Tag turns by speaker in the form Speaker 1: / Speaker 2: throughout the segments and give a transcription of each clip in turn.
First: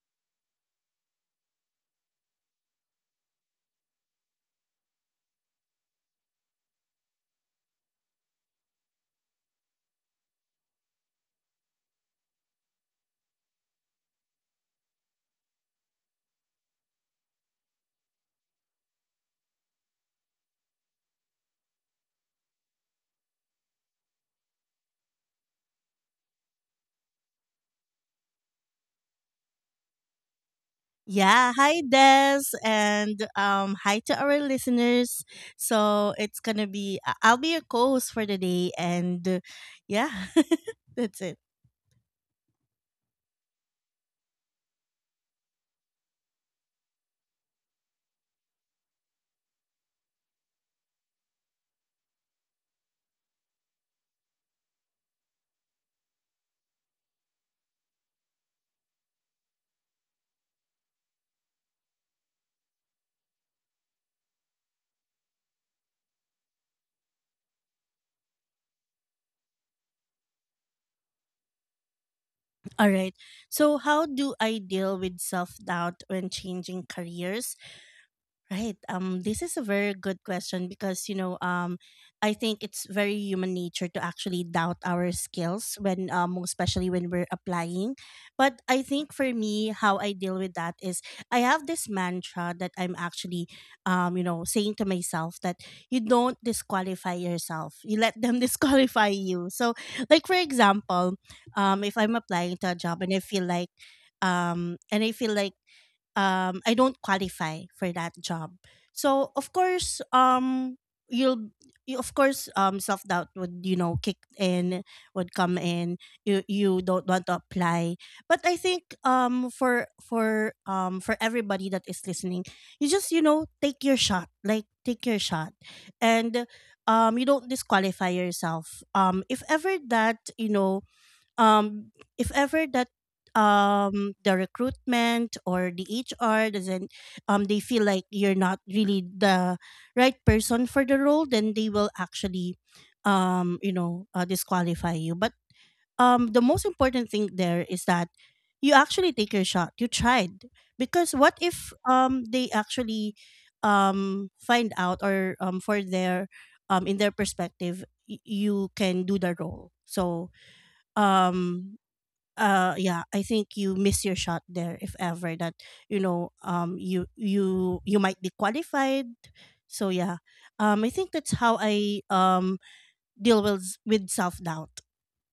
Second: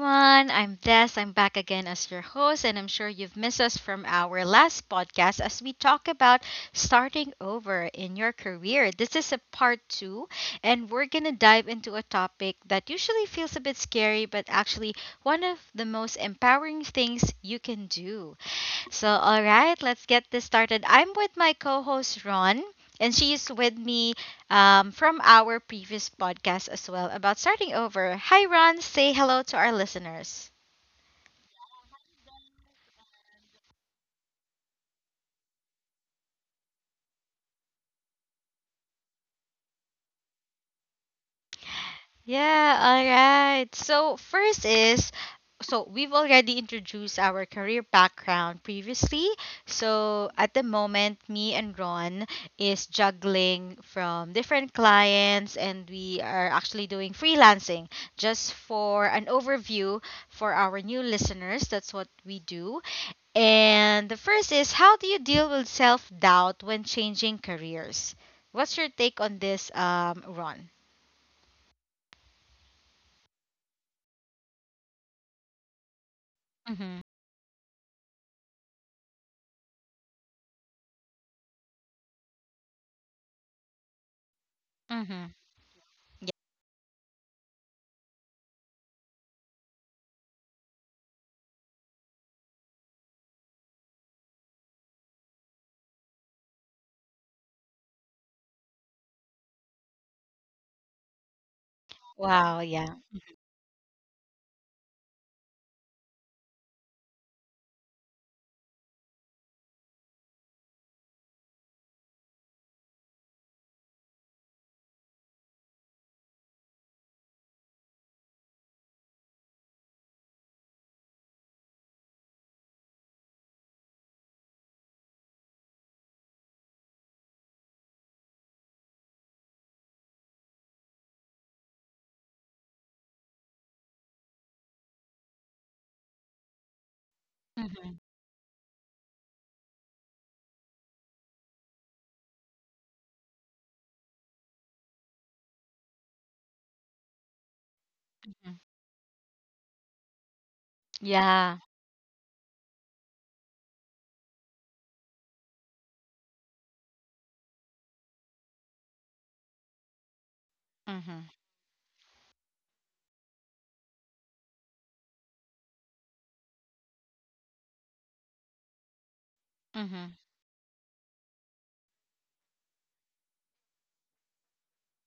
Speaker 1: everyone. I'm Des. I'm back again as your host, and I'm sure you've missed us from our last podcast as we talk about starting over in your career. This is a part two, and we're going to dive into a topic that usually feels a bit scary, but actually one of the most empowering things you can do. So, all right, let's get this started. I'm with my co host, Ron, and she's with me from our previous podcast as well about starting over. Hi, Ron. Say hello to our listeners.
Speaker 2: Yeah, hi Des, and hi to our listeners. So it's gonna be I'll be your co-host for the day, and yeah, that's it.
Speaker 1: Yeah, all right. So, first is so we've already introduced our career background previously. So, at the moment, me and Ron is juggling from different clients and we are actually doing freelancing. Just for an overview for our new listeners, that's what we do. And the first is how do you deal with self-doubt when changing careers? What's your take on this, Ron?
Speaker 2: All right. So how do I deal with self doubt when changing careers?
Speaker 1: Mm-hmm.
Speaker 2: Right. This is a very good question because, I think it's very human nature to actually doubt our skills when, especially when we're
Speaker 1: Yeah.
Speaker 2: applying. But I think for me, how I deal with that is I have this mantra that I'm actually, saying to myself that you don't disqualify yourself. You let them disqualify you. So, like for example, if I'm applying to a job and
Speaker 1: Wow, yeah.
Speaker 2: I feel like I don't qualify for that job. So of course, you'll of course, self doubt would, kick in, would come in. You you don't want to apply. But I think, for everybody that is listening, you just, take your shot, like take your shot. And, you don't disqualify yourself. If ever that, um if ever that the recruitment or the HR doesn't, they feel like you're not
Speaker 1: Mm-hmm.
Speaker 2: really the right person for the role, then they will actually, disqualify you. But, the most important thing there is that you
Speaker 1: Mm-hmm.
Speaker 2: actually take your shot, you tried. Because what if,
Speaker 1: Yeah.
Speaker 2: they actually, find out, or for their in their perspective, you can do the role. So,
Speaker 1: Mm-hmm.
Speaker 2: um yeah, I think you miss your shot there if ever that, you might be qualified. So yeah,
Speaker 1: Mm-hmm.
Speaker 2: I think that's how I, deal with self doubt.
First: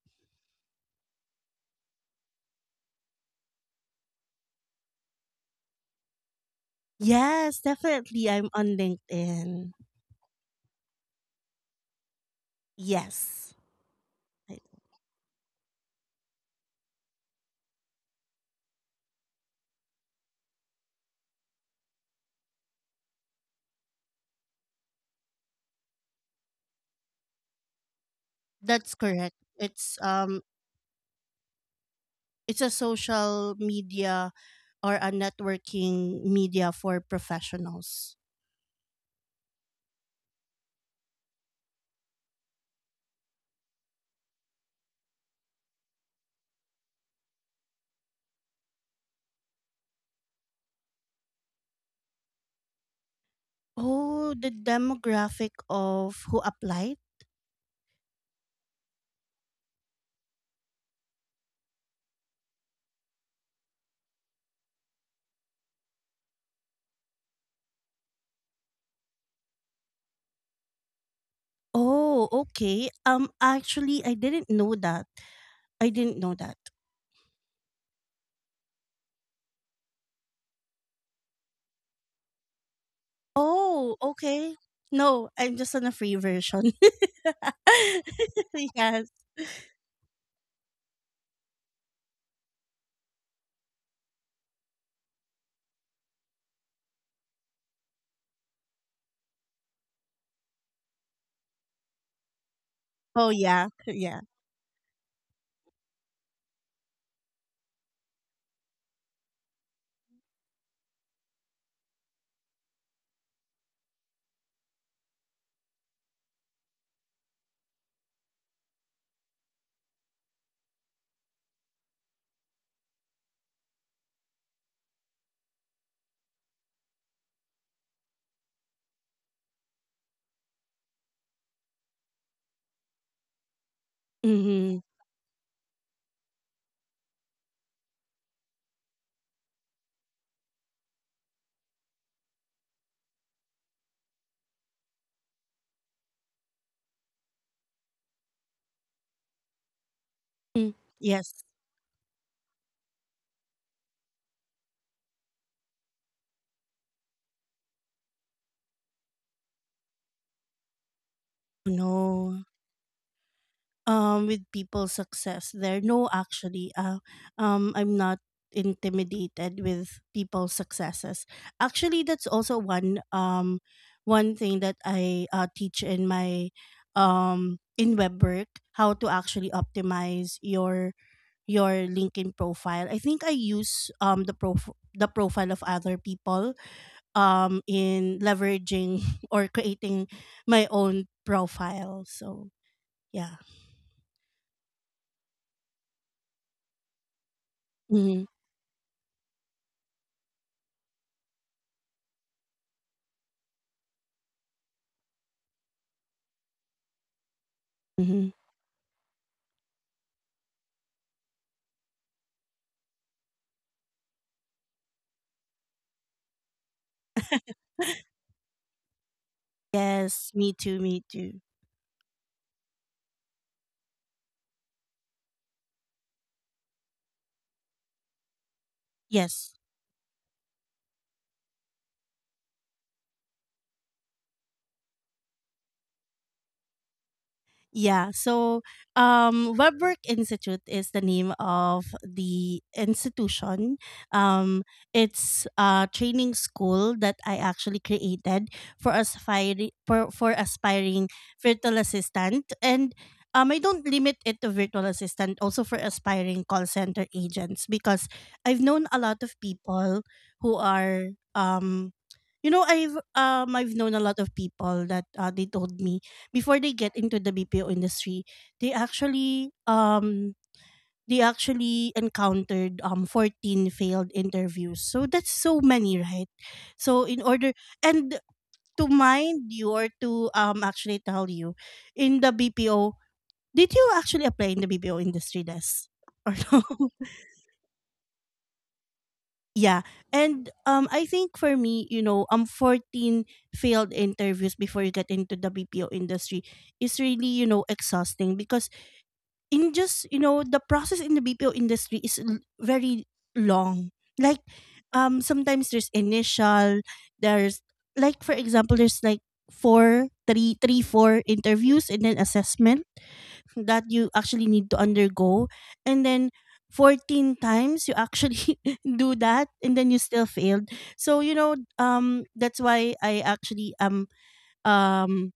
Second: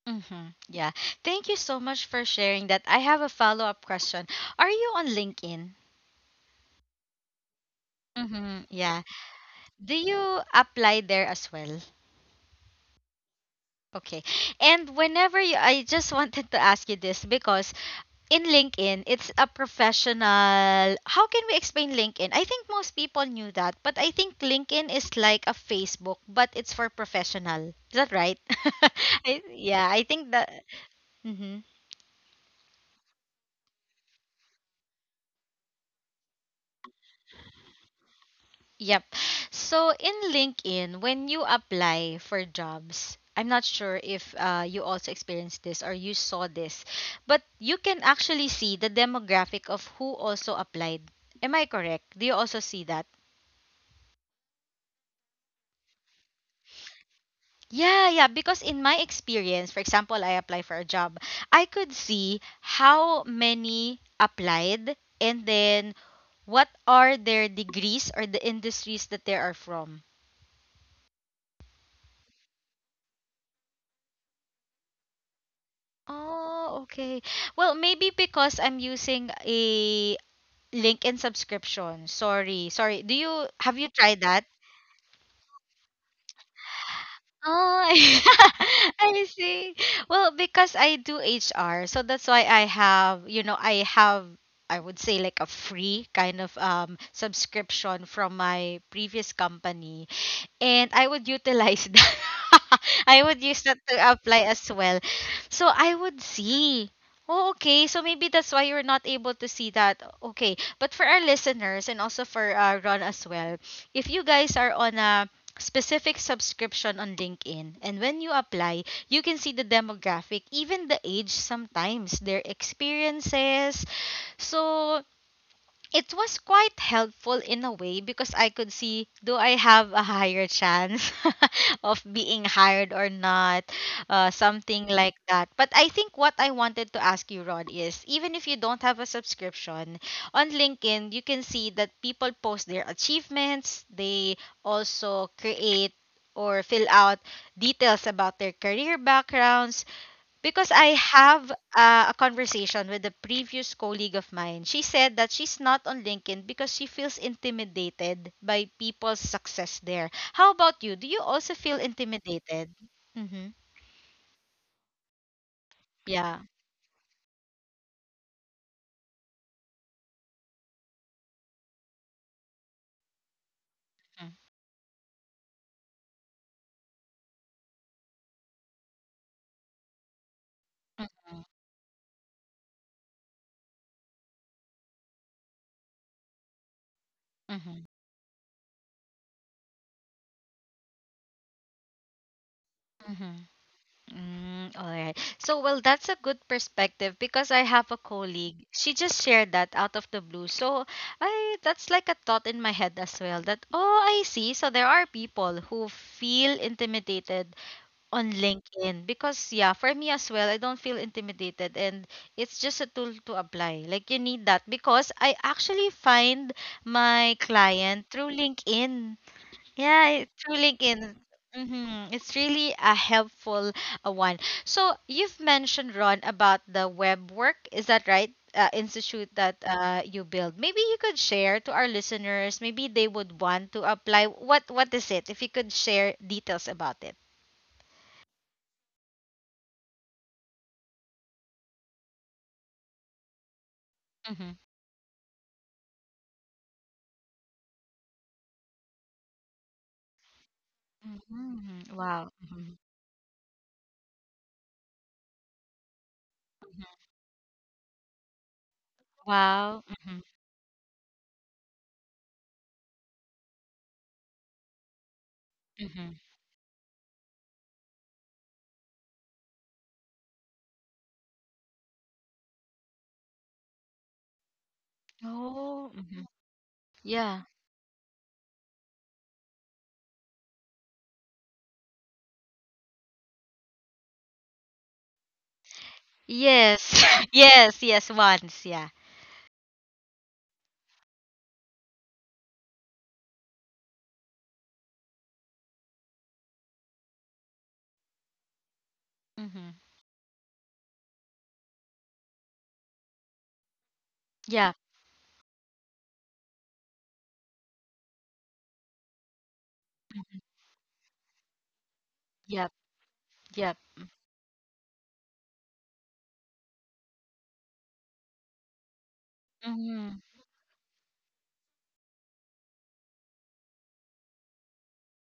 Speaker 1: Mm-hmm. Yeah. Thank you so much for sharing that. I have a follow-up question. Are you on LinkedIn?
Speaker 2: Yes, definitely, I'm
Speaker 1: Mm-hmm.
Speaker 2: on
Speaker 1: Yeah.
Speaker 2: LinkedIn.
Speaker 1: Do you apply there as well?
Speaker 2: Yes.
Speaker 1: Okay.
Speaker 2: I-
Speaker 1: And whenever you, I just wanted to ask you this because in LinkedIn, it's a professional. How can we explain LinkedIn? I think most people knew that, but I think LinkedIn is like a Facebook, but it's for professional. Is that right?
Speaker 2: that's
Speaker 1: I,
Speaker 2: correct.
Speaker 1: yeah, I think that. Mhm.
Speaker 2: It's a social media or a networking media for professionals.
Speaker 1: Yep. So in LinkedIn, when you apply for jobs, I'm not sure if you also experienced this or you saw this, but you can actually see the demographic of who also applied. Am I correct? Do you also see that?
Speaker 2: Oh, the demographic of who applied?
Speaker 1: Yeah, yeah, because in my experience, for example, I apply for a job, I could see how many applied and then what are their degrees or the industries that they are from.
Speaker 2: Oh, okay. Actually, I didn't know that. I didn't know that.
Speaker 1: Oh, okay. Well, maybe because I'm using a LinkedIn subscription. Sorry, sorry. Do you have you
Speaker 2: Oh,
Speaker 1: tried that?
Speaker 2: okay. No, I'm just on a free version.
Speaker 1: Oh,
Speaker 2: Yes.
Speaker 1: I see. Well, because I do HR, so that's why I have, you know, I have, I would say like a free kind of subscription from my previous company and I would utilize that. I
Speaker 2: Oh
Speaker 1: would use
Speaker 2: yeah.
Speaker 1: that to
Speaker 2: Yeah.
Speaker 1: apply as well. So I would see. Oh, okay. So maybe that's why you're not able to see that. Okay. But for our listeners and also for Ron as well, if you guys are on a specific subscription on LinkedIn and when you apply, you can see the demographic, even the age sometimes, their experiences. So it was quite helpful in a way because I could see do I have a higher chance of being hired or not,
Speaker 2: Mm-hmm.
Speaker 1: something like that. But I think what I wanted to ask you, Rod, is even if you don't have a subscription, on LinkedIn, you can see that people post their achievements, they also create or fill out details about their career backgrounds because I
Speaker 2: Yes.
Speaker 1: have a conversation with a previous colleague of mine. She said that she's not on LinkedIn because she feels intimidated by people's success there. How about you? Do you also feel
Speaker 2: No.
Speaker 1: intimidated? Mm-hmm.
Speaker 2: With people's success there, no,
Speaker 1: Yeah.
Speaker 2: actually, I'm not intimidated with people's successes. Actually, that's also one,
Speaker 1: Mm-hmm.
Speaker 2: thing that I, teach in my, in Web Work, how to actually optimize your
Speaker 1: Mm-hmm.
Speaker 2: your LinkedIn profile. I think I use, the profile of other people, in leveraging, or creating my own profile. So
Speaker 1: Mm-hmm.
Speaker 2: yeah.
Speaker 1: Mm, all right. So, well, that's a good perspective because I have a
Speaker 2: Mm-hmm.
Speaker 1: colleague. She just shared that out of the blue. So, I that's like a thought in my head as well that, oh, I see. So, there are people who feel intimidated
Speaker 2: Mhm.
Speaker 1: on LinkedIn because yeah, for me as well, I don't feel intimidated and it's just a tool to apply. Like you need that because I actually find my client through LinkedIn. Yeah, it-
Speaker 2: Yes, me
Speaker 1: through
Speaker 2: too, me
Speaker 1: LinkedIn.
Speaker 2: too.
Speaker 1: Mm-hmm. It's really a helpful one. So you've mentioned Ron about the web work. Is that right? Institute that
Speaker 2: Yes.
Speaker 1: you build. Maybe you could share to our listeners. Maybe they would want to apply. What is it? If you could share details about it.
Speaker 2: Yeah, so, WebWork Institute is the name of the institution.
Speaker 1: Mm-hmm.
Speaker 2: Um, it's a training school that I actually created for aspiring virtual
Speaker 1: Mhm. Wow.
Speaker 2: assistant,
Speaker 1: Mhm.
Speaker 2: and, I don't limit it to virtual assistant, also for aspiring call center agents, because I've known a lot of
Speaker 1: Wow.
Speaker 2: people
Speaker 1: Mhm.
Speaker 2: who are, I've known a lot of people that, they told me,
Speaker 1: Mhm.
Speaker 2: before they get into the BPO industry, they actually, they actually encountered, 14 failed interviews. So that's so
Speaker 1: Oh.
Speaker 2: many,
Speaker 1: Mhm.
Speaker 2: right? So in
Speaker 1: Yeah.
Speaker 2: order, and to mind you, or to, actually tell you, in the BPO, did you actually apply in the BPO industry, desk, or no?
Speaker 1: Yes. Yes. Yes. Once. Yeah.
Speaker 2: Yeah. And, I think for me, 14 failed interviews before you get into the BPO industry is really, exhausting, because
Speaker 1: Mm-hmm.
Speaker 2: in just, the process in the BPO industry is very long. Like,
Speaker 1: Yep.
Speaker 2: sometimes there's initial, there's, like for example, there's like four, three, three, four interviews, and then
Speaker 1: Yep.
Speaker 2: assessment
Speaker 1: Yep.
Speaker 2: that you actually need to undergo, and then 14 times you actually do that and then you
Speaker 1: Mm-hmm.
Speaker 2: still failed. So, that's why I actually am, um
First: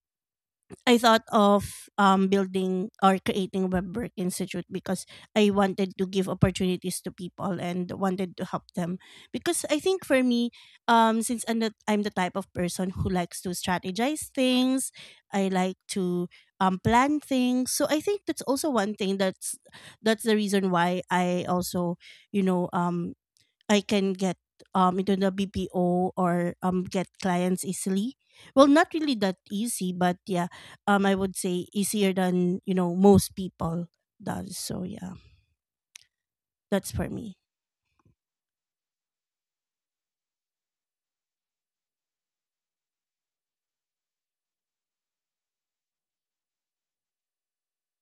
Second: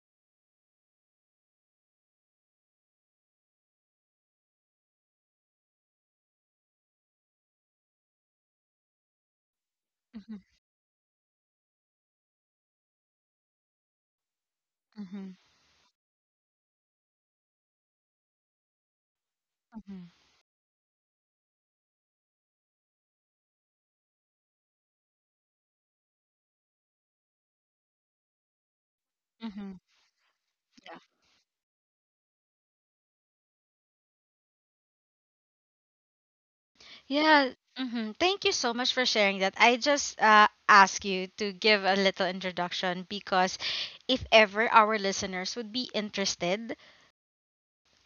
Speaker 2: I thought of, building or creating Web Work Institute, because I wanted to give opportunities to people and wanted to help them. Because I think for
Speaker 1: Mm-hmm.
Speaker 2: me, since I'm the type of person who likes to strategize things.
Speaker 1: Mm-hmm.
Speaker 2: I like to, plan things. So I think that's also one thing
Speaker 1: Mm-hmm.
Speaker 2: that's the reason why I also, you know, um, I can get, into the BPO, or, get clients easily. Well, not really that
Speaker 1: Mm-hmm.
Speaker 2: easy, but yeah,
Speaker 1: Yeah.
Speaker 2: I would say easier than, most people does. So yeah, that's for me.
Speaker 1: Yeah. Mm-hmm. Thank you so much for sharing that. I just ask you to give a little introduction because if ever our listeners would be interested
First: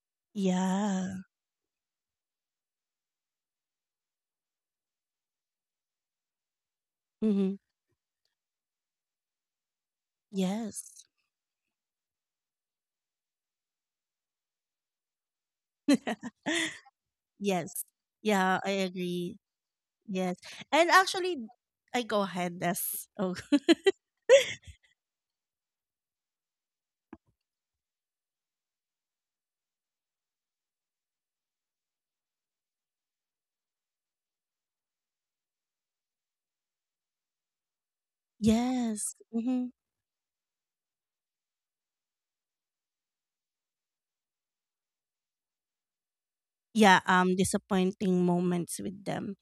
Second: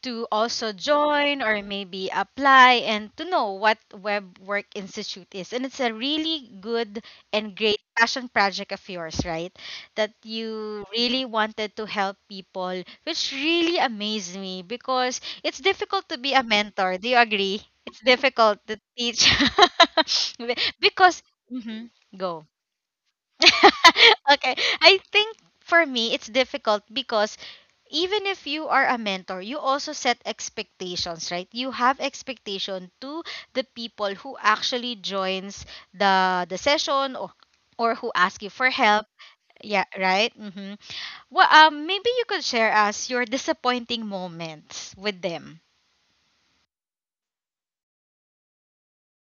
Speaker 1: to also
Speaker 2: Yeah.
Speaker 1: join or maybe apply and to know what Web Work Institute is. And it's a really good and
Speaker 2: Mm-hmm.
Speaker 1: great passion project of yours, right? That you
Speaker 2: Yes.
Speaker 1: really wanted to help people, which really amazed me because it's difficult to be a mentor. Do you agree?
Speaker 2: Yes.
Speaker 1: It's
Speaker 2: Yeah,
Speaker 1: difficult
Speaker 2: I
Speaker 1: to teach.
Speaker 2: agree. Yes.
Speaker 1: Be-
Speaker 2: And
Speaker 1: because
Speaker 2: actually,
Speaker 1: Mhm.
Speaker 2: I— go
Speaker 1: Go.
Speaker 2: ahead. That's— oh,
Speaker 1: Okay. I think for me, it's difficult because even if you are a mentor, you also set expectations, right? You have expectation to the people who actually joins the session or who ask you for help.
Speaker 2: yes. Hmm.
Speaker 1: Yeah, right. Mm-hmm. Well, maybe you could share us your disappointing moments with them.
Speaker 2: Yeah. Disappointing moments with them.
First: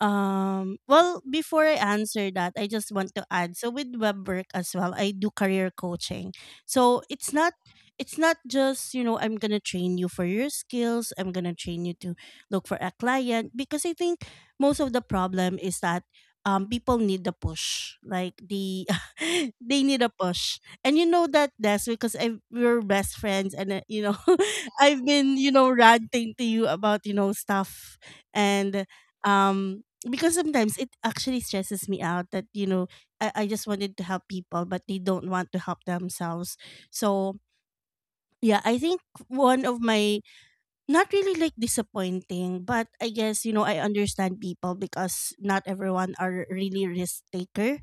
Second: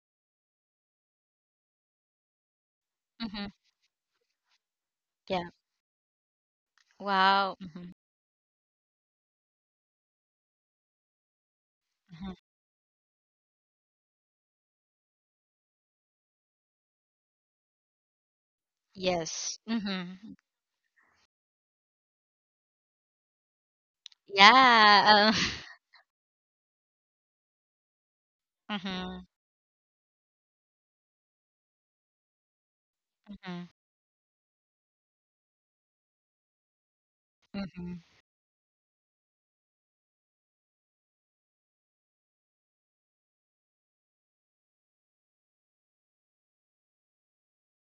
Speaker 2: Well, before I answer that, I just want to
Speaker 1: Mm-hmm.
Speaker 2: add. So with Web Work as well, I do
Speaker 1: Yeah.
Speaker 2: career coaching. So
Speaker 1: Wow. Mm-hmm.
Speaker 2: it's not just, I'm going to train you for your skills, I'm going to train you to
Speaker 1: Hmm.
Speaker 2: look for a client, because I think most of the problem is that, people need the push. Like the
Speaker 1: Yes.
Speaker 2: they need a
Speaker 1: Mm-hmm.
Speaker 2: push. And you know that, that's because I we're best friends, and, I've
Speaker 1: Yeah.
Speaker 2: been, ranting to you about, stuff, and,
Speaker 1: Mm-hmm.
Speaker 2: um because sometimes it actually stresses me out that, I just wanted to help people but they don't want to help themselves. So
Speaker 1: Mm-hmm.
Speaker 2: yeah, I think one of my, not really like disappointing, but I guess, I understand people because not everyone are really risk taker.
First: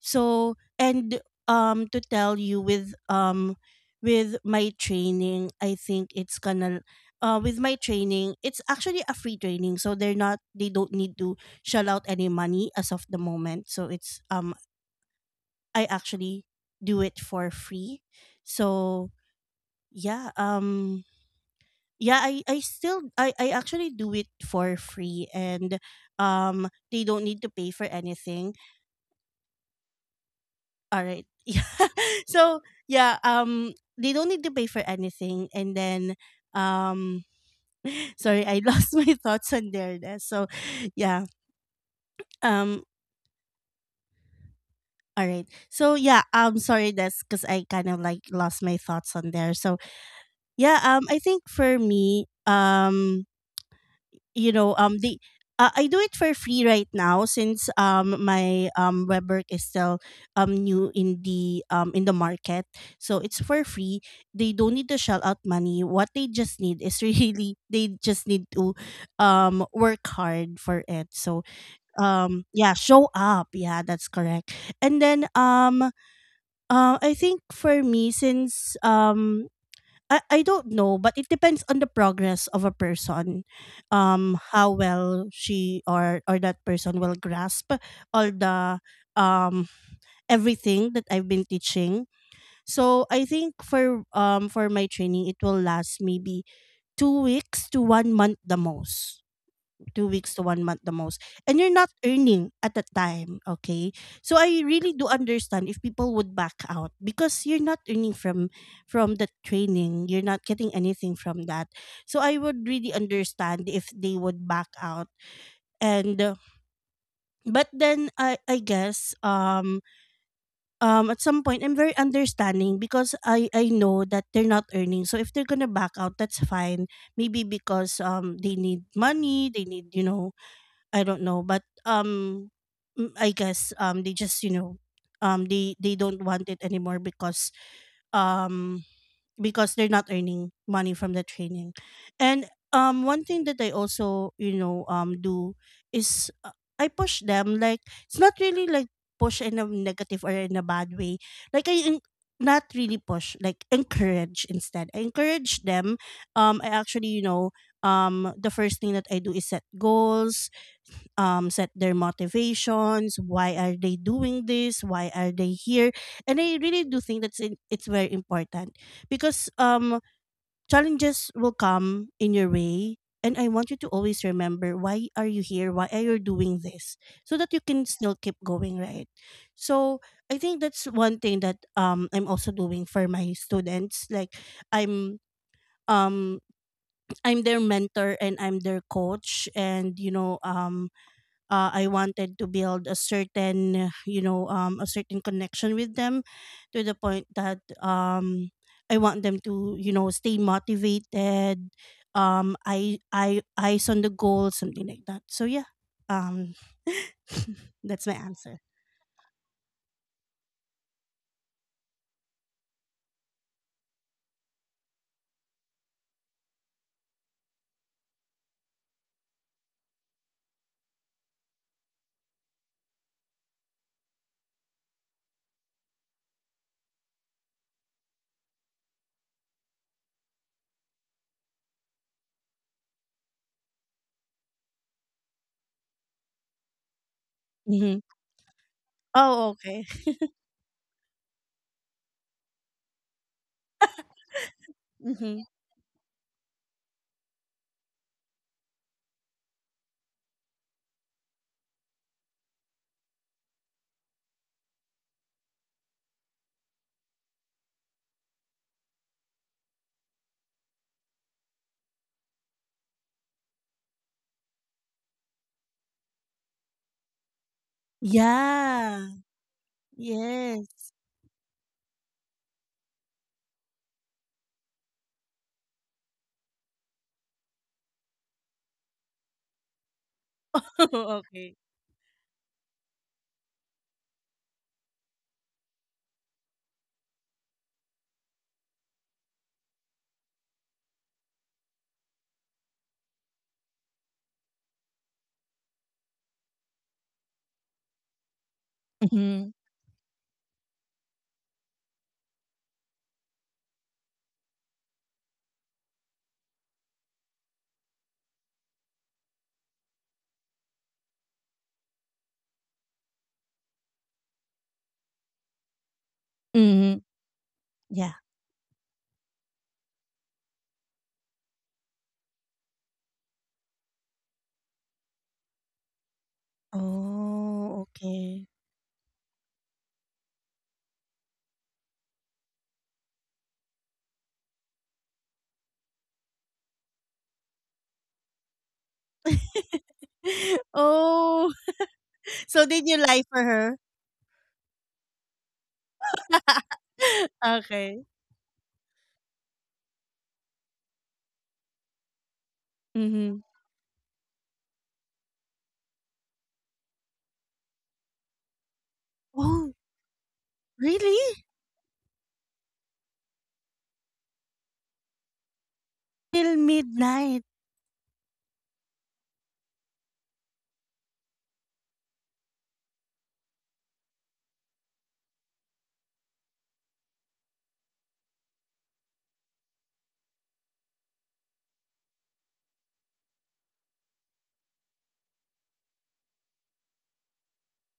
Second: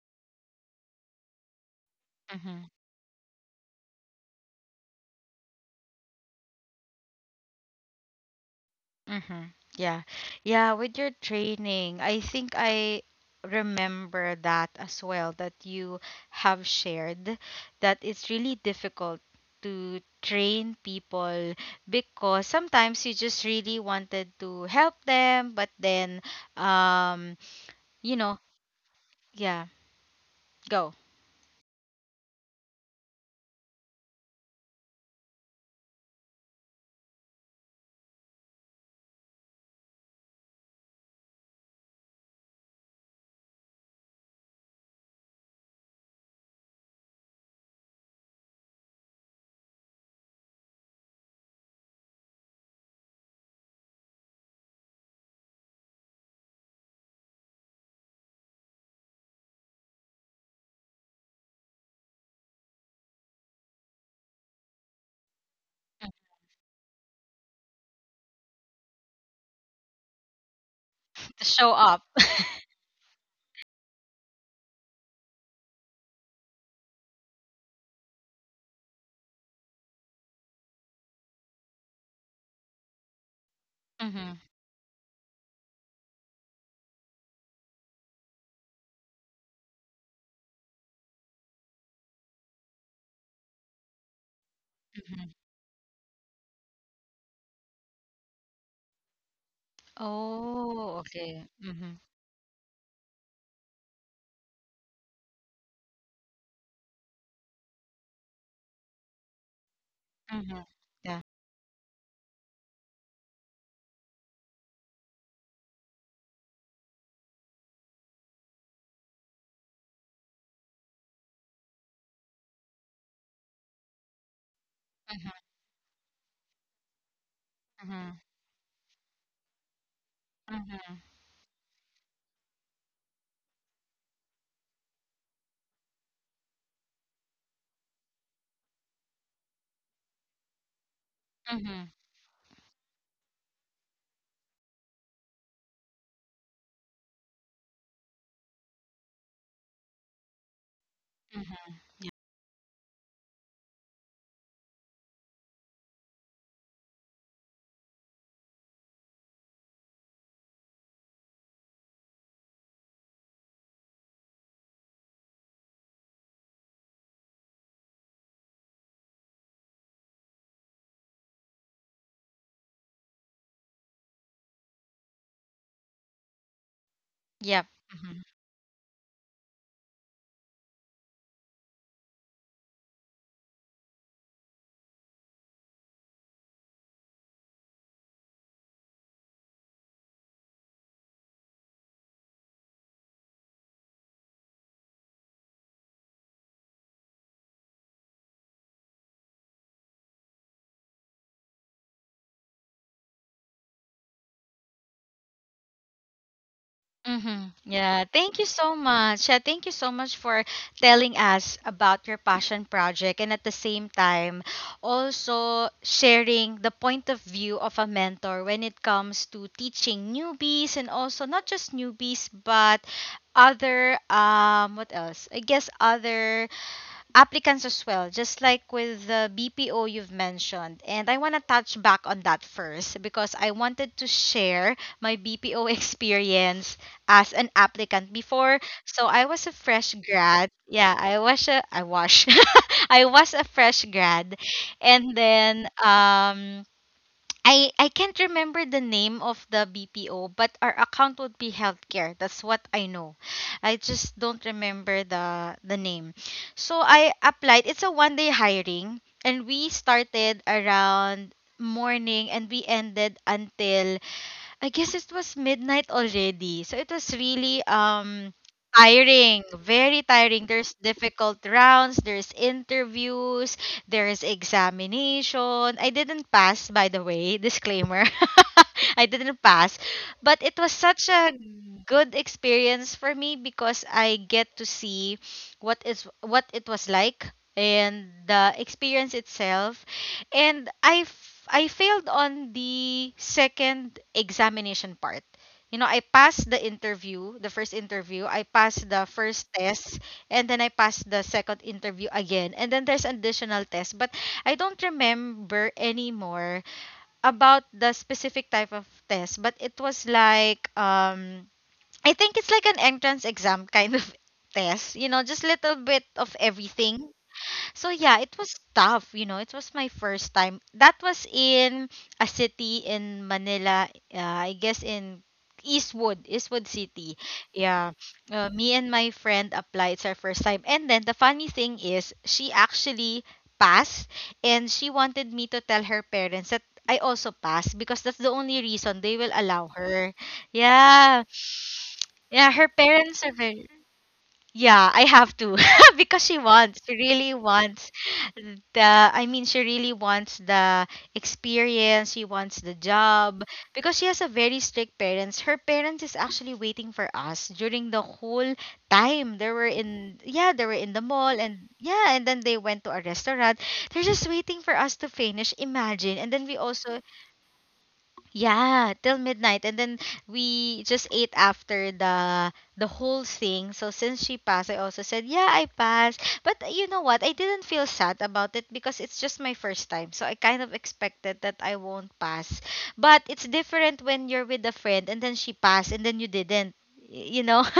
Speaker 2: So, and, to tell you
Speaker 1: Mhm.
Speaker 2: with, my training, I think it's gonna it's actually a free
Speaker 1: Mhm.
Speaker 2: training.
Speaker 1: Yeah.
Speaker 2: So
Speaker 1: Yeah,
Speaker 2: they
Speaker 1: with
Speaker 2: don't
Speaker 1: your
Speaker 2: need to shell
Speaker 1: training,
Speaker 2: out
Speaker 1: I
Speaker 2: any
Speaker 1: think
Speaker 2: money as
Speaker 1: I
Speaker 2: of the moment. So it's,
Speaker 1: remember that as well that
Speaker 2: I
Speaker 1: you
Speaker 2: actually
Speaker 1: have
Speaker 2: do it
Speaker 1: shared
Speaker 2: for
Speaker 1: that
Speaker 2: free.
Speaker 1: it's really
Speaker 2: So
Speaker 1: difficult to
Speaker 2: yeah,
Speaker 1: train people
Speaker 2: yeah,
Speaker 1: because sometimes you just
Speaker 2: I
Speaker 1: really
Speaker 2: actually do
Speaker 1: wanted
Speaker 2: it
Speaker 1: to
Speaker 2: for
Speaker 1: help
Speaker 2: free,
Speaker 1: them, but
Speaker 2: and,
Speaker 1: then
Speaker 2: they don't
Speaker 1: um,
Speaker 2: need to pay for
Speaker 1: you know,
Speaker 2: anything.
Speaker 1: yeah, go.
Speaker 2: All right. Yeah. So yeah, they don't need to pay for anything. And then, um, sorry, I lost my thoughts on there, Des. So yeah, um, all right. So yeah, sorry, that's because I kind of like lost my thoughts on there. So yeah, I think for me, the I do it for free right now, since, my, Web Work is still, new in the, in the market. So it's for free. They don't need to shell out money.
Speaker 1: Mm,
Speaker 2: What they just need is, really, they just need to, work hard for it.
Speaker 1: to
Speaker 2: So,
Speaker 1: show up.
Speaker 2: yeah, show up. Yeah, that's correct. And then, I think for me, since, I don't know, but it depends on the progress of a person,
Speaker 1: Mhm.
Speaker 2: how well she or that person will grasp all the, um everything that I've been teaching. So I think for, my training,
Speaker 1: Mhm.
Speaker 2: it will last maybe 2 weeks to one month the most, two weeks to one month
Speaker 1: Oh,
Speaker 2: the most
Speaker 1: okay.
Speaker 2: and you're not
Speaker 1: Mhm.
Speaker 2: earning at that time, okay? So I really do understand if people would back out, because you're not earning from the training, you're not
Speaker 1: Mhm.
Speaker 2: getting anything
Speaker 1: Yeah.
Speaker 2: from that. So I would really understand if they would back out. And, but then I guess, at some point I'm very understanding, because I know that they're not earning. So if they're gonna back out, that's fine. Maybe because,
Speaker 1: Mhm.
Speaker 2: they need money, they need,
Speaker 1: Mhm.
Speaker 2: I don't know, but, I guess, they just, they don't want it anymore, because, um because they're not earning money from the training.
Speaker 1: Mhm.
Speaker 2: And, one thing that I also, do is, I push them, like, it's not really like push in a negative or in a bad way, like
Speaker 1: Mhm.
Speaker 2: not really push, like encourage, instead I encourage them. I actually the first thing that I do is set goals. Set their motivations, why are they doing this, why are they here, and I really do think it's very important, because, challenges will come in your way. And I want you to always remember, why are you here? Why are you doing this? So that you
Speaker 1: Yep.
Speaker 2: can still
Speaker 1: Mm-hmm.
Speaker 2: keep going, right? So I think that's one thing that, I'm also doing for my students. Like I'm um I'm their mentor and I'm their coach, and, I wanted to build a certain, a certain connection with them to the point that, I want them to, stay motivated. Eyes on the goal, something like that. So yeah, um,
Speaker 1: Mm-hmm. Yeah,
Speaker 2: that's my
Speaker 1: thank you
Speaker 2: answer.
Speaker 1: so much. Yeah, thank you so much for telling us about your passion project and at the same time also sharing the point of view of a mentor when it comes to teaching newbies and also not just newbies but other what else? I guess other applicants as well, just like with the BPO you've mentioned. And I want to touch back on that first because I wanted to share my BPO experience as an
Speaker 2: Mhm.
Speaker 1: applicant before. So I
Speaker 2: Oh,
Speaker 1: was a
Speaker 2: okay.
Speaker 1: fresh grad. Yeah, I was a I was I was a fresh grad. And
Speaker 2: Mhm.
Speaker 1: then I can't remember the name of the BPO, but our account would be healthcare. That's what I know. I just don't remember the name. So I applied. It's a one day hiring, and we started around morning and we ended until I guess it was midnight already. So it was really
Speaker 2: Yeah.
Speaker 1: tiring, very tiring. There's
Speaker 2: Yes.
Speaker 1: difficult rounds, there's interviews, there's examination. I didn't pass, by the way, disclaimer. I didn't pass, but it was such a
Speaker 2: Okay.
Speaker 1: good experience for me because I get to see what is what it was like and the experience itself and I failed on the second examination part. You know, I passed the interview, the first interview, I passed the
Speaker 2: Mhm,
Speaker 1: first test, and then I passed the second interview again. And then there's additional test, but I don't remember anymore about the specific type of test, but it was like I think it's like an entrance exam kind of test, just little bit of
Speaker 2: mhm,
Speaker 1: everything. So
Speaker 2: yeah.
Speaker 1: yeah, it was tough. It was my first time. That was in a city in Manila, I guess in Eastwood City.
Speaker 2: Oh,
Speaker 1: Yeah.
Speaker 2: okay.
Speaker 1: Me and my friend applied. It's our first time. And then the funny thing is, she actually passed and she wanted me to tell her parents that I also passed because that's the only reason they will allow her. Yeah.
Speaker 2: Oh,
Speaker 1: Yeah, her
Speaker 2: so did you
Speaker 1: parents
Speaker 2: lie
Speaker 1: are
Speaker 2: for
Speaker 1: very
Speaker 2: her?
Speaker 1: Yeah, I have to because she wants, she really wants
Speaker 2: Okay.
Speaker 1: the I mean she really wants the experience, she wants the job
Speaker 2: Mhm.
Speaker 1: because she has a very strict parents. Her parents is actually waiting for us during the whole time. They were
Speaker 2: Oh,
Speaker 1: in Yeah, they were in the
Speaker 2: really?
Speaker 1: mall and yeah, and then they went to a restaurant. They're just waiting for us to finish. Imagine. And then we
Speaker 2: Till
Speaker 1: also
Speaker 2: midnight?
Speaker 1: yeah, till midnight, and then we just ate after the whole thing. So since she passed, I also said, "Yeah, I passed." But you know what? I didn't feel sad about it because it's just my first time. So I kind of expected that I won't pass. But it's different when you're with a friend and then she passed and then you didn't. You know?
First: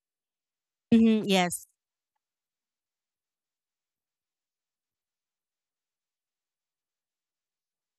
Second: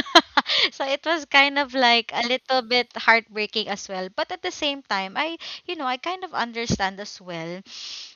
Speaker 1: So it was
Speaker 2: Mhm,
Speaker 1: kind
Speaker 2: yes.
Speaker 1: of like a little bit heartbreaking as well. But at the same time, I kind of understand as well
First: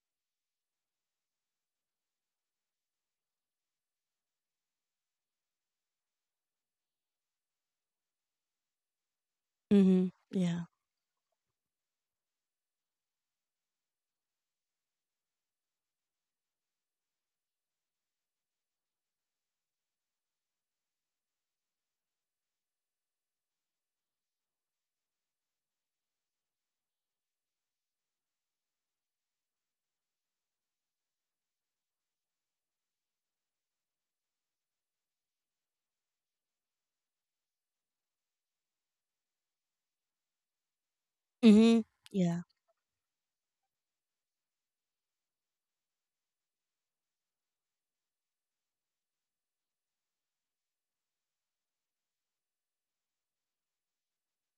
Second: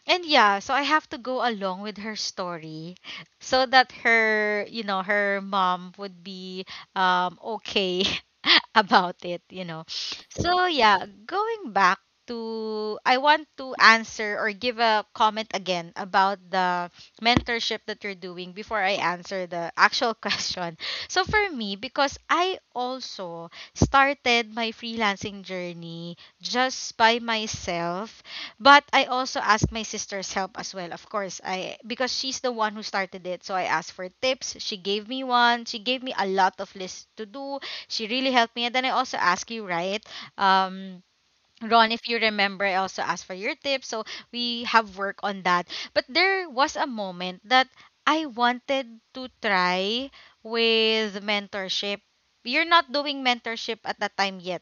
Speaker 1: and yeah, so I have to go along with her story so that her, her mom would be okay about it.
Speaker 2: Mhm.
Speaker 1: So
Speaker 2: Yeah.
Speaker 1: yeah, going back to I want to answer or give a comment again about the mentorship that you're doing before I answer the actual question. So for me, because I also started my freelancing journey just by myself but I also asked my sister's help as well, of course. I Because she's the one who started it, so I asked for tips. She gave me one. She gave me a lot of lists to do. She really helped me. And then I also asked you, right? Um,
Speaker 2: Mhm,
Speaker 1: Ron, if you
Speaker 2: yeah.
Speaker 1: remember, I also asked for your tips. So we have work on that. But there was a moment that I wanted to try with mentorship. You're not doing mentorship at that time yet.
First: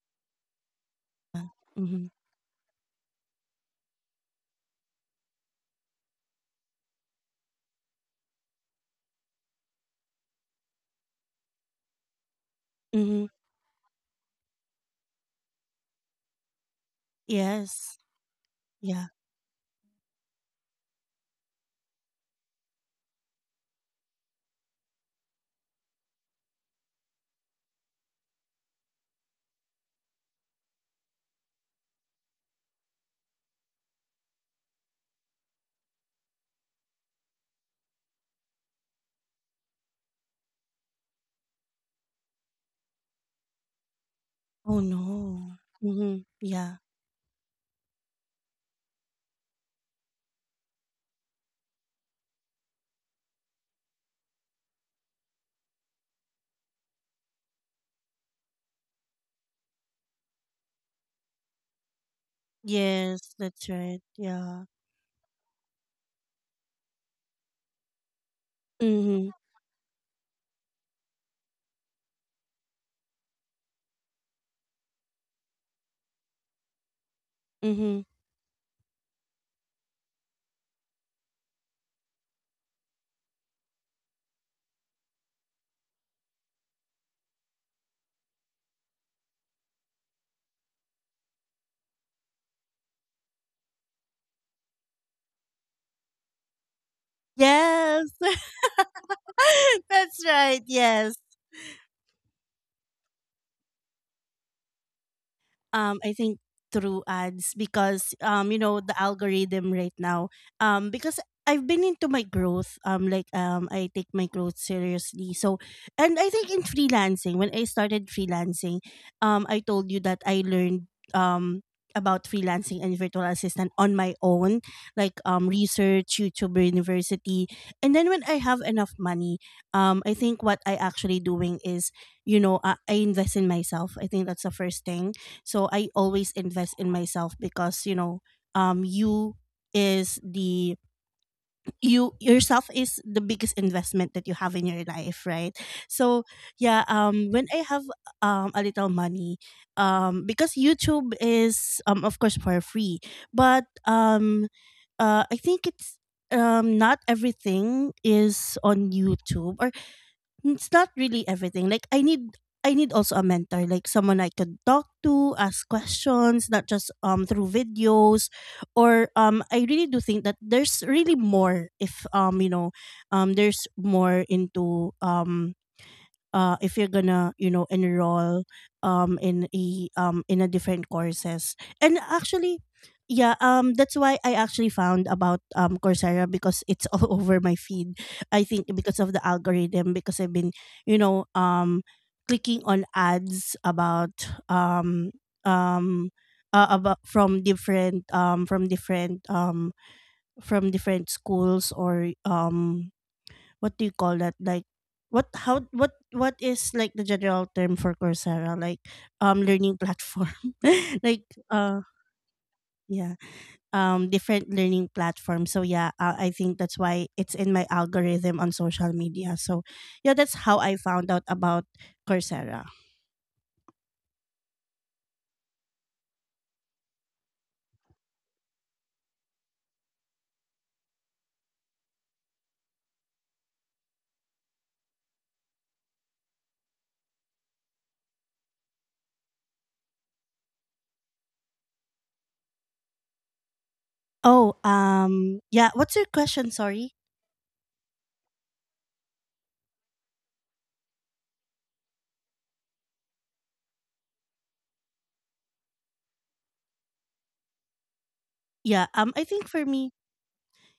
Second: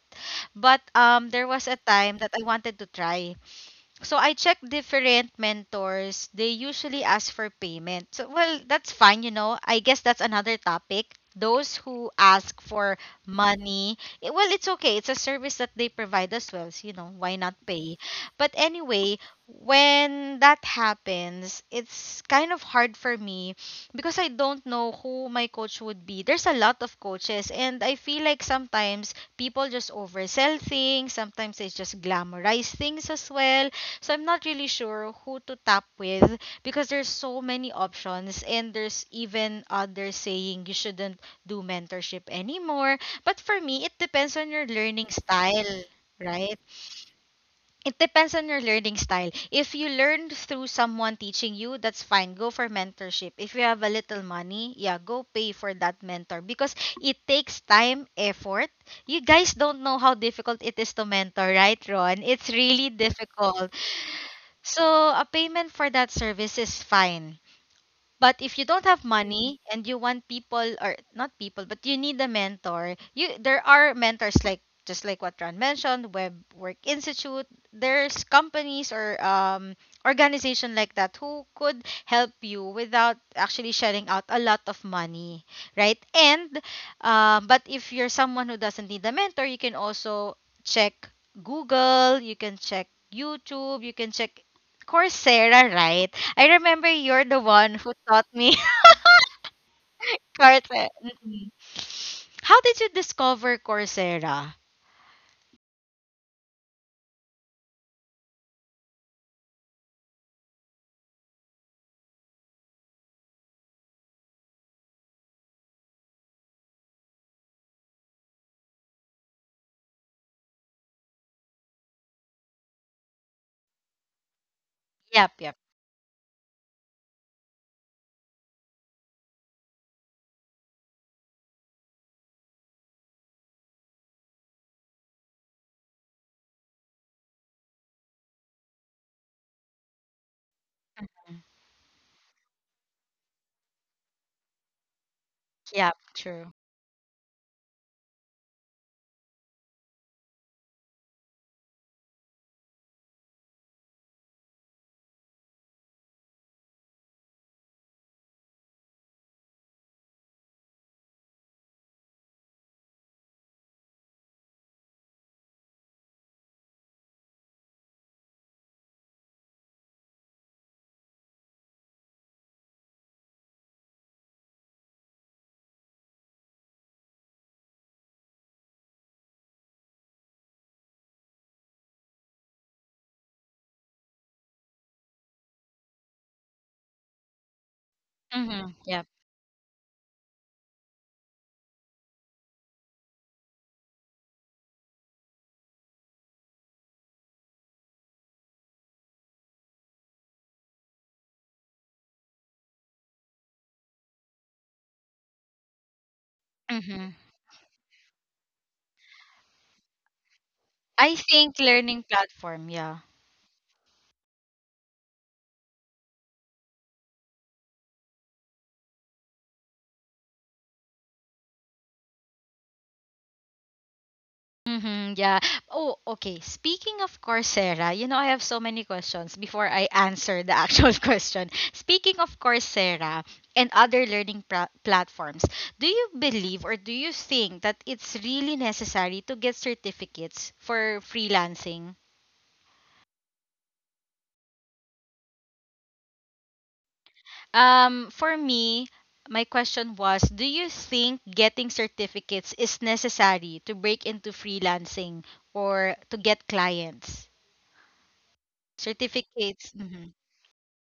Speaker 1: But there was a
Speaker 2: Mhm,
Speaker 1: time that I wanted to try, so I check different mentors. They usually ask for payment. So well, that's fine, you know. I guess that's another topic. Those who ask for
Speaker 2: mhm,
Speaker 1: money, eh, well, it's okay. It's a service that they provide as well. So, you know, why not
Speaker 2: yes.
Speaker 1: pay? But
Speaker 2: Yeah.
Speaker 1: anyway, when that happens, it's kind of hard for me because I don't know who my coach would be. There's a lot of coaches, and I feel like sometimes people just oversell things, sometimes they just glamorize things as well, so I'm not really sure who to tap with because there's so many options and there's even others saying you shouldn't do mentorship anymore. But for me, it depends on your
Speaker 2: Oh,
Speaker 1: learning
Speaker 2: no.
Speaker 1: style,
Speaker 2: Mhm.
Speaker 1: right?
Speaker 2: Yeah.
Speaker 1: It depends on your learning style. If you learn through someone teaching you, that's fine. Go for mentorship. If you have a little money, yeah, go pay for that mentor because it takes time, effort. You guys don't know how difficult it is to mentor, right, Ron? It's really
Speaker 2: Yes, that's
Speaker 1: difficult.
Speaker 2: right, yeah.
Speaker 1: So a payment for that service is fine. But if you don't have
Speaker 2: Mhm,
Speaker 1: money and you want people, or not people, but you need a mentor, you there are mentors like, just like what Ron mentioned, Web Work Institute.
Speaker 2: mhm.
Speaker 1: There's companies or organization like that who could help you without actually shelling out a lot of money, right? And but if you're someone who doesn't need a mentor, you can also check Google, you can check YouTube, you can check Coursera, right? I remember you're the one who
Speaker 2: Yes,
Speaker 1: taught me
Speaker 2: that's right,
Speaker 1: Corsair.
Speaker 2: yes.
Speaker 1: Mhm. How did you discover Coursera?
Speaker 2: I think through ads, because you know, the algorithm right now. Because I've been into my growth, I take my growth seriously. So and I think in freelancing, when I started freelancing, I told you that I learned um about freelancing and virtual assistant on my own, like
Speaker 1: Yep, yep,
Speaker 2: research YouTuber university. And then when I have enough money, I think what I actually doing is, you know, I invest in myself. I think that's the first thing. So I always invest in myself because, you know, um, you is the you yourself is the biggest investment that you have in your life, right?
Speaker 1: yep,
Speaker 2: So
Speaker 1: true.
Speaker 2: yeah, when I have a little money, because YouTube is of course for free, but I think it's not everything is on YouTube, or it's not really everything. Like I need also a mentor, like someone I could talk to, ask questions, not just through videos. Or I really do think that there's really more if you know, there's more into if you're gonna, you know, enroll in a different courses and actually, yeah. That's why I actually found about Coursera, because it's all over my feed. I think
Speaker 1: Mm-hmm,
Speaker 2: because
Speaker 1: yep.
Speaker 2: of the algorithm, because I've been, you know, clicking on ads um um about from different from different from different schools, or what do you call that? Like what, how what is like the
Speaker 1: Mm-hmm.
Speaker 2: general term for Coursera? Like learning platform.
Speaker 1: I
Speaker 2: Like
Speaker 1: think
Speaker 2: uh,
Speaker 1: learning platform, yeah.
Speaker 2: yeah. Different learning platform. So yeah, I think that's why it's in my algorithm on social media. So yeah, that's how I found out about Coursera.
Speaker 1: Mm-hmm, yeah. Oh, okay. Speaking of Coursera, you know, I have so many questions before I answer the actual question. Speaking of Coursera and other learning platforms, do you believe or do you think that it's really necessary to get certificates for freelancing?
Speaker 2: Oh, yeah. What's your question? Sorry.
Speaker 1: For me, my question was, do you think getting certificates is necessary to break into freelancing or to get clients?
Speaker 2: Yeah. I think for
Speaker 1: Certificates.
Speaker 2: me,
Speaker 1: Mm-hmm,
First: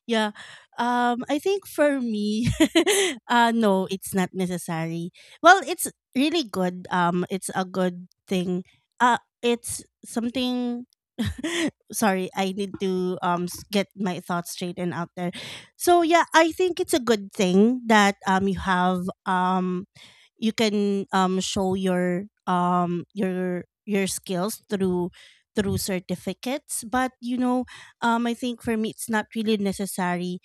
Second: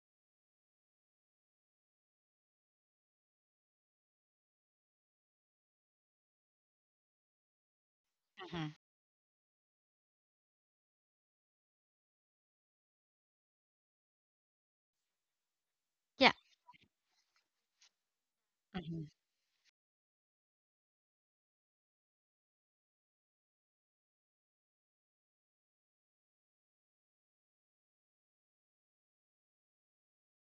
Speaker 2: yeah. I think for me, no, it's not necessary. Well, it's really good. It's a good thing.
Speaker 1: mm-hmm.
Speaker 2: It's something sorry, I need to get my thoughts straight and out there. So yeah, I think it's a good thing that you have
Speaker 1: Mhm.
Speaker 2: you can show your your skills through through certificates. But you know, I think for me it's not really necessary.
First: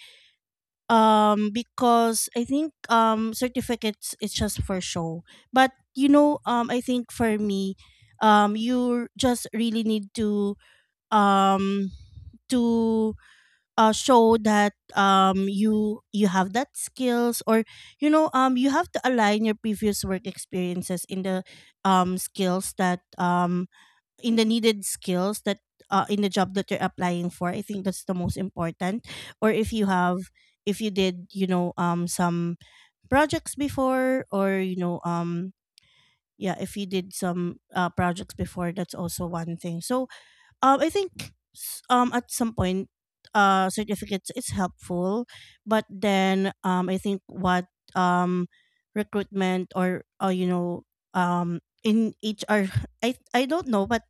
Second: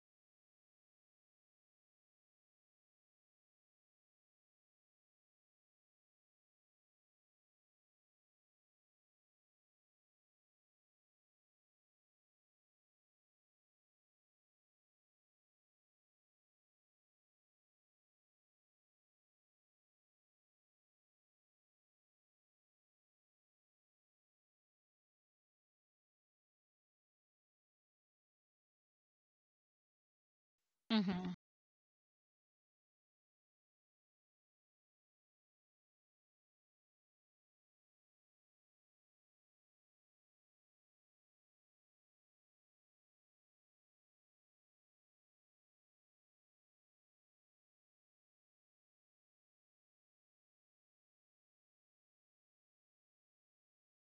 Speaker 2: Because I think certificates it's just for show. But you know, I think for me, you just really need to um to show that you have that skills, or you know, you have to align your previous work experiences in the skills that in the needed skills that in the job that you're applying for. I think that's the most important. Or if you have, if you did,
Speaker 1: Mhm.
Speaker 2: you know, some projects before, or you know, yeah, if you did some projects before, that's also one thing. So I think at some point certificates is helpful. But then I think what um recruitment or you know, in HR I don't know, but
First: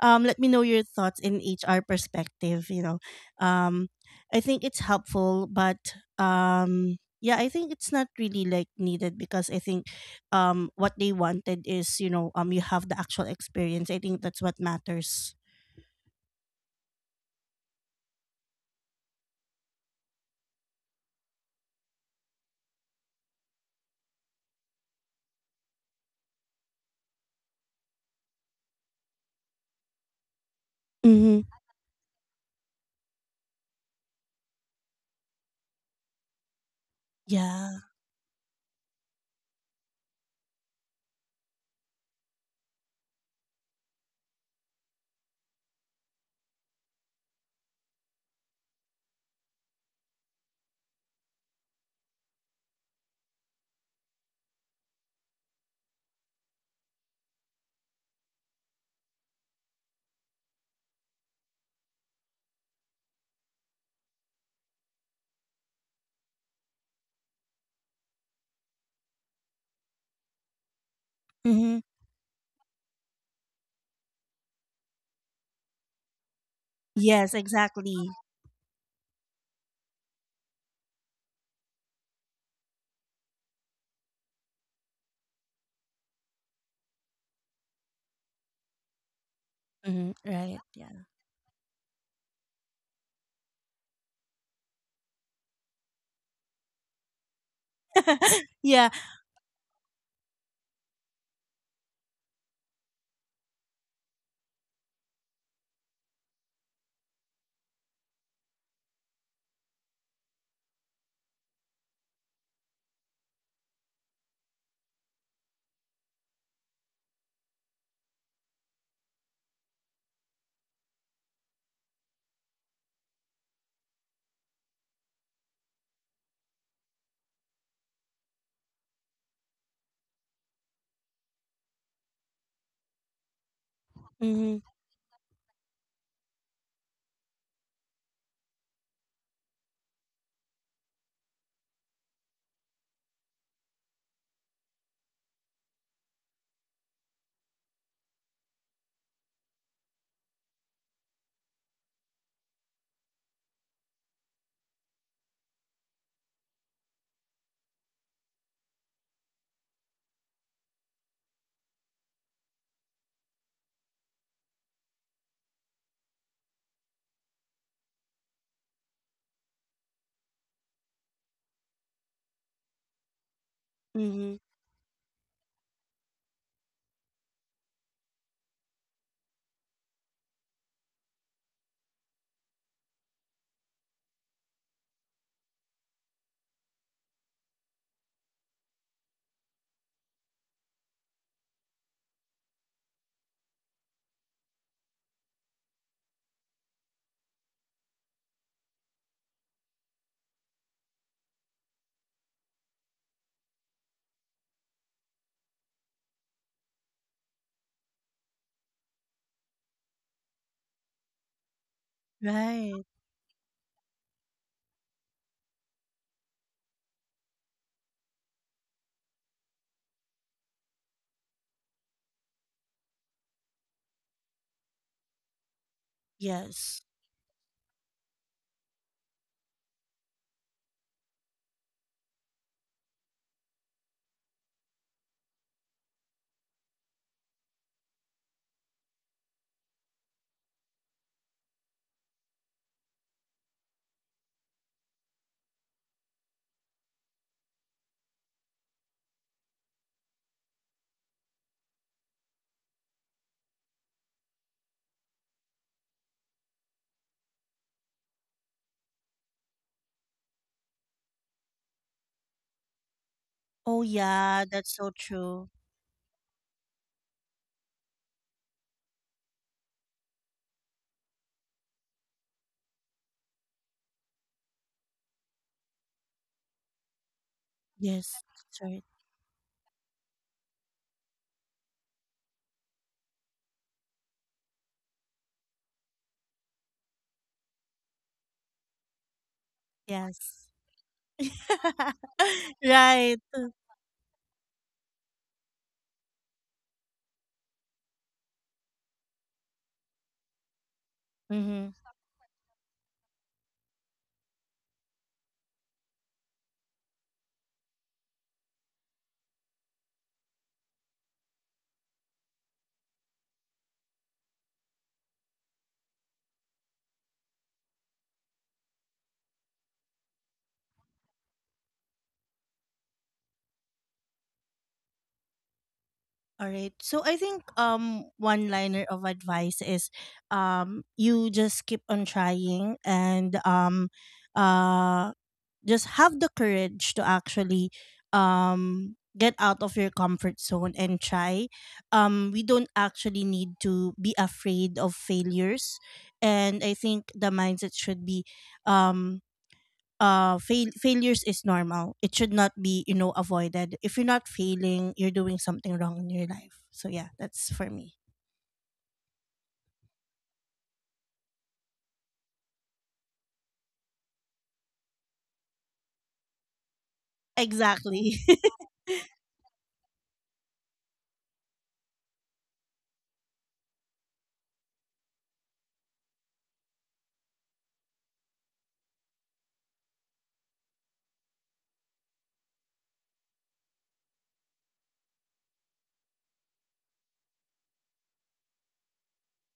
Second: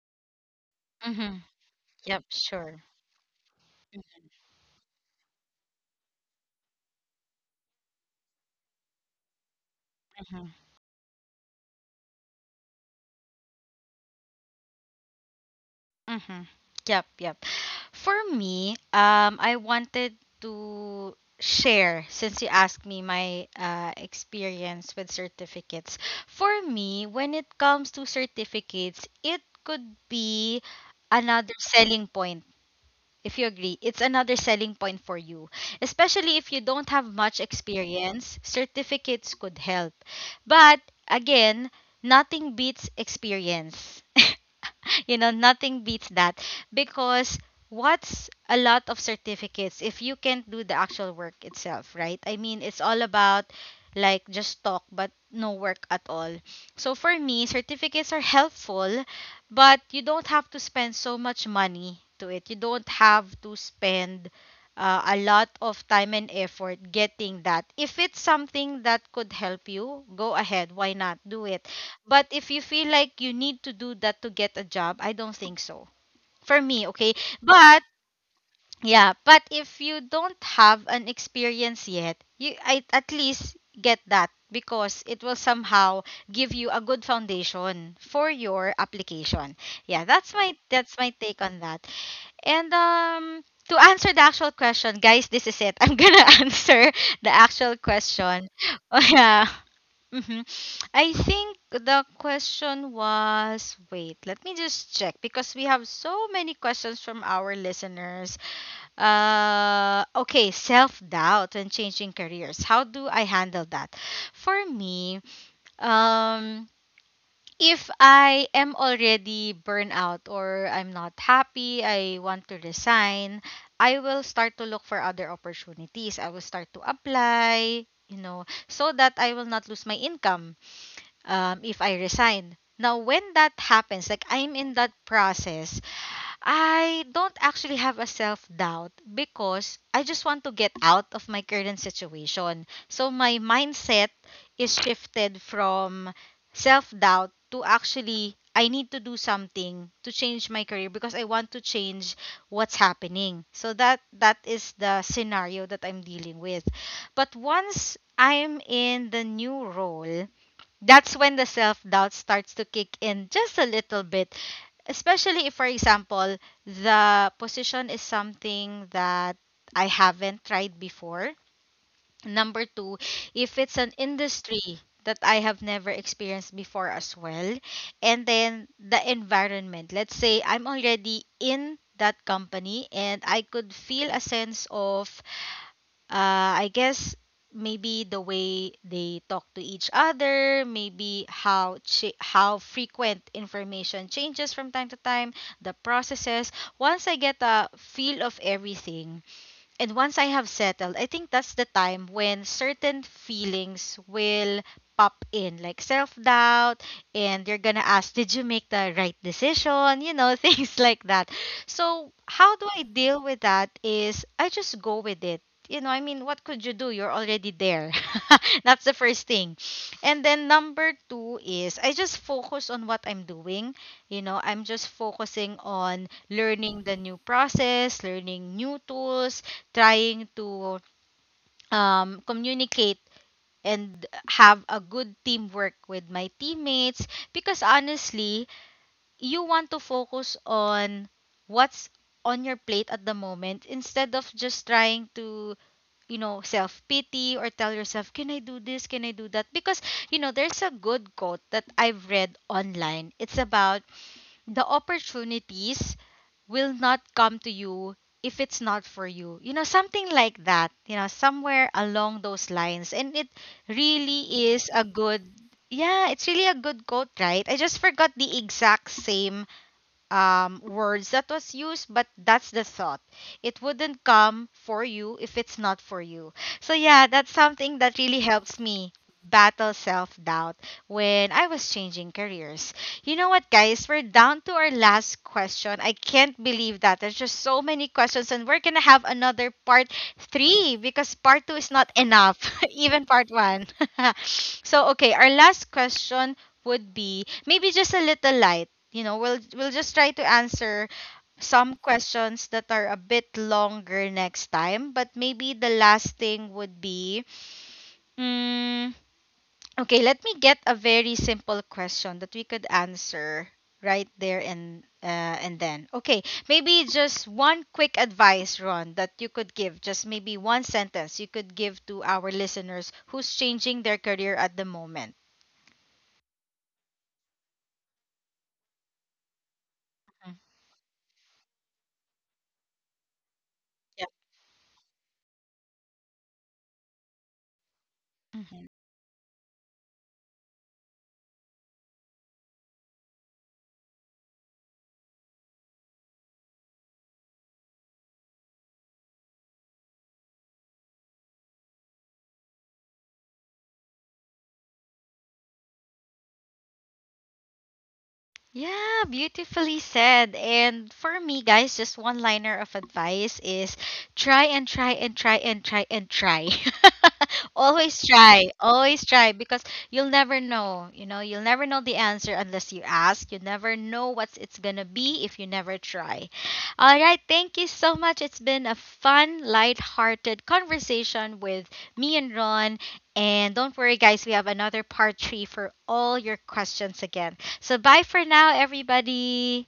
Speaker 2: let me know your thoughts in
Speaker 1: Mhm.
Speaker 2: HR
Speaker 1: Yep,
Speaker 2: perspective, you
Speaker 1: sure.
Speaker 2: know. Um I think it's helpful, but yeah, I think it's not really like needed, because I think
Speaker 1: Mhm.
Speaker 2: what they wanted is, you know, you have the actual experience. I think that's what matters.
Speaker 1: Mhm. Yep, yep. For me, I wanted to share since you asked me my experience with certificates. For me, when it comes to certificates, it could be
Speaker 2: Mhm.
Speaker 1: another selling point. If you agree, it's another selling point for you. Especially if you don't have much
Speaker 2: Yeah.
Speaker 1: experience, certificates could help. But again, nothing beats experience. You know, nothing beats that because what's a lot of certificates if you can't do the actual work itself, right? I mean, it's all about like just talk but no work at all. So for me, certificates are helpful, but you don't have to spend so much money to it. You don't have to spend a lot of time and effort getting that. If it's something that could help you, go ahead. Why not do it?
Speaker 2: Mhm.
Speaker 1: But if you feel like you need to do that to get a job, I don't think so. For me, okay?
Speaker 2: Yes,
Speaker 1: But
Speaker 2: exactly.
Speaker 1: yeah, but if you don't have an experience yet, you I, at least get that because it will somehow give you a good foundation for your application. Yeah,
Speaker 2: Mhm.
Speaker 1: that's my
Speaker 2: Right.
Speaker 1: that's
Speaker 2: Yeah.
Speaker 1: my take on that. And to answer the actual question, guys, this is it. I'm gonna answer the actual question.
Speaker 2: Yeah.
Speaker 1: Oh yeah. hmm I think the question was, wait, let me just check because we have so many questions from our listeners. Okay, self doubt when changing careers. How do I handle that? For me, um, if I am already burnout or I'm not happy, I want to resign, I will start to look for other opportunities. I will start to apply, you know, so that I will not lose my income if I resign. Now, when that happens, like I'm
Speaker 2: Mhm.
Speaker 1: in that process, I don't actually have a self doubt because I just want to get out of my current situation. So my mindset is shifted from self doubt to actually I need to do something to change my career because I want to change what's happening. So that is the scenario that I'm dealing with. But once I'm in the new role, that's when the self doubt starts to kick in just a little bit. Especially if, for example, the position is something that I haven't tried before. Number two, if it's an
Speaker 2: Mhm.
Speaker 1: industry that I have never experienced before as well. And then the environment. Let's say I'm already in that company and I could feel a sense of I guess maybe the way they talk to each other, maybe how frequent information changes from time to time, the processes. Once I get a feel of everything, and once I have settled, I think that's the time when certain feelings will pop in, like self doubt, and you're gonna ask, did you make the right decision? You know, things like that. So, how do I
Speaker 2: Right.
Speaker 1: deal with that? Is I just go with it. You know, I mean, what could you do? You're already there. That's the first thing. And then number two is I just focus on what I'm doing. You know, I'm just focusing on learning
Speaker 2: Yes.
Speaker 1: the new process, learning new tools, trying to communicate and have a good teamwork with my teammates because honestly you want to focus on what's on your plate at the moment instead of just trying to, you know, self pity or tell yourself, can I do this, can I do that, because you know there's a good quote that I've read online. It's about the opportunities will not come to you if it's not for you. You know, something like that, you know, somewhere along those lines. And it
Speaker 2: Oh
Speaker 1: really
Speaker 2: yeah,
Speaker 1: is a
Speaker 2: that's so
Speaker 1: good,
Speaker 2: true.
Speaker 1: yeah, it's really a good quote, right? I just forgot the exact same words that was used, but that's the thought. It wouldn't come for you if it's not for you. So, yeah, that's something that really
Speaker 2: Yes.
Speaker 1: helps
Speaker 2: That's right.
Speaker 1: me battle self doubt when I was changing careers. You know what, guys? We're down to our last question. I can't believe that. There's just so many questions, and we're going to have another part
Speaker 2: Yes.
Speaker 1: three because part two is not enough, even
Speaker 2: Right.
Speaker 1: part one. So, okay, our last question would be maybe just a little light. You know, we'll just try to answer some
Speaker 2: Mhm.
Speaker 1: questions that are a bit longer next time. But maybe the last thing would be, mm, okay, let me get a very simple question that we could answer right there and then. Okay, maybe just one quick advice, Ron, that you could give. Just maybe one sentence you could give to our listeners who's changing their career at the moment.
Speaker 2: All right. So I think one liner of advice is
Speaker 1: Mm,
Speaker 2: you just keep on trying, and uh just have the courage to actually
Speaker 1: yeah.
Speaker 2: get out of your comfort zone and try. Um, we don't actually need to be afraid of failures. And I think the mindset should be um failures is normal. It should not be, you know, avoided. If you're not failing, you're doing something wrong in your life. So yeah, that's for me.
Speaker 1: Yeah, beautifully said. And for me, guys, just one liner of advice is try and try and try and try and try. Always
Speaker 2: Exactly.
Speaker 1: try, always try, because you'll never know. You know, you'll never know the answer unless you ask. You never know what it's going to be if you never try. All right, thank you so much. It's been a fun, light-hearted conversation with me and Ron. And don't worry, guys, we have another part three for all your questions again. So bye for now, everybody.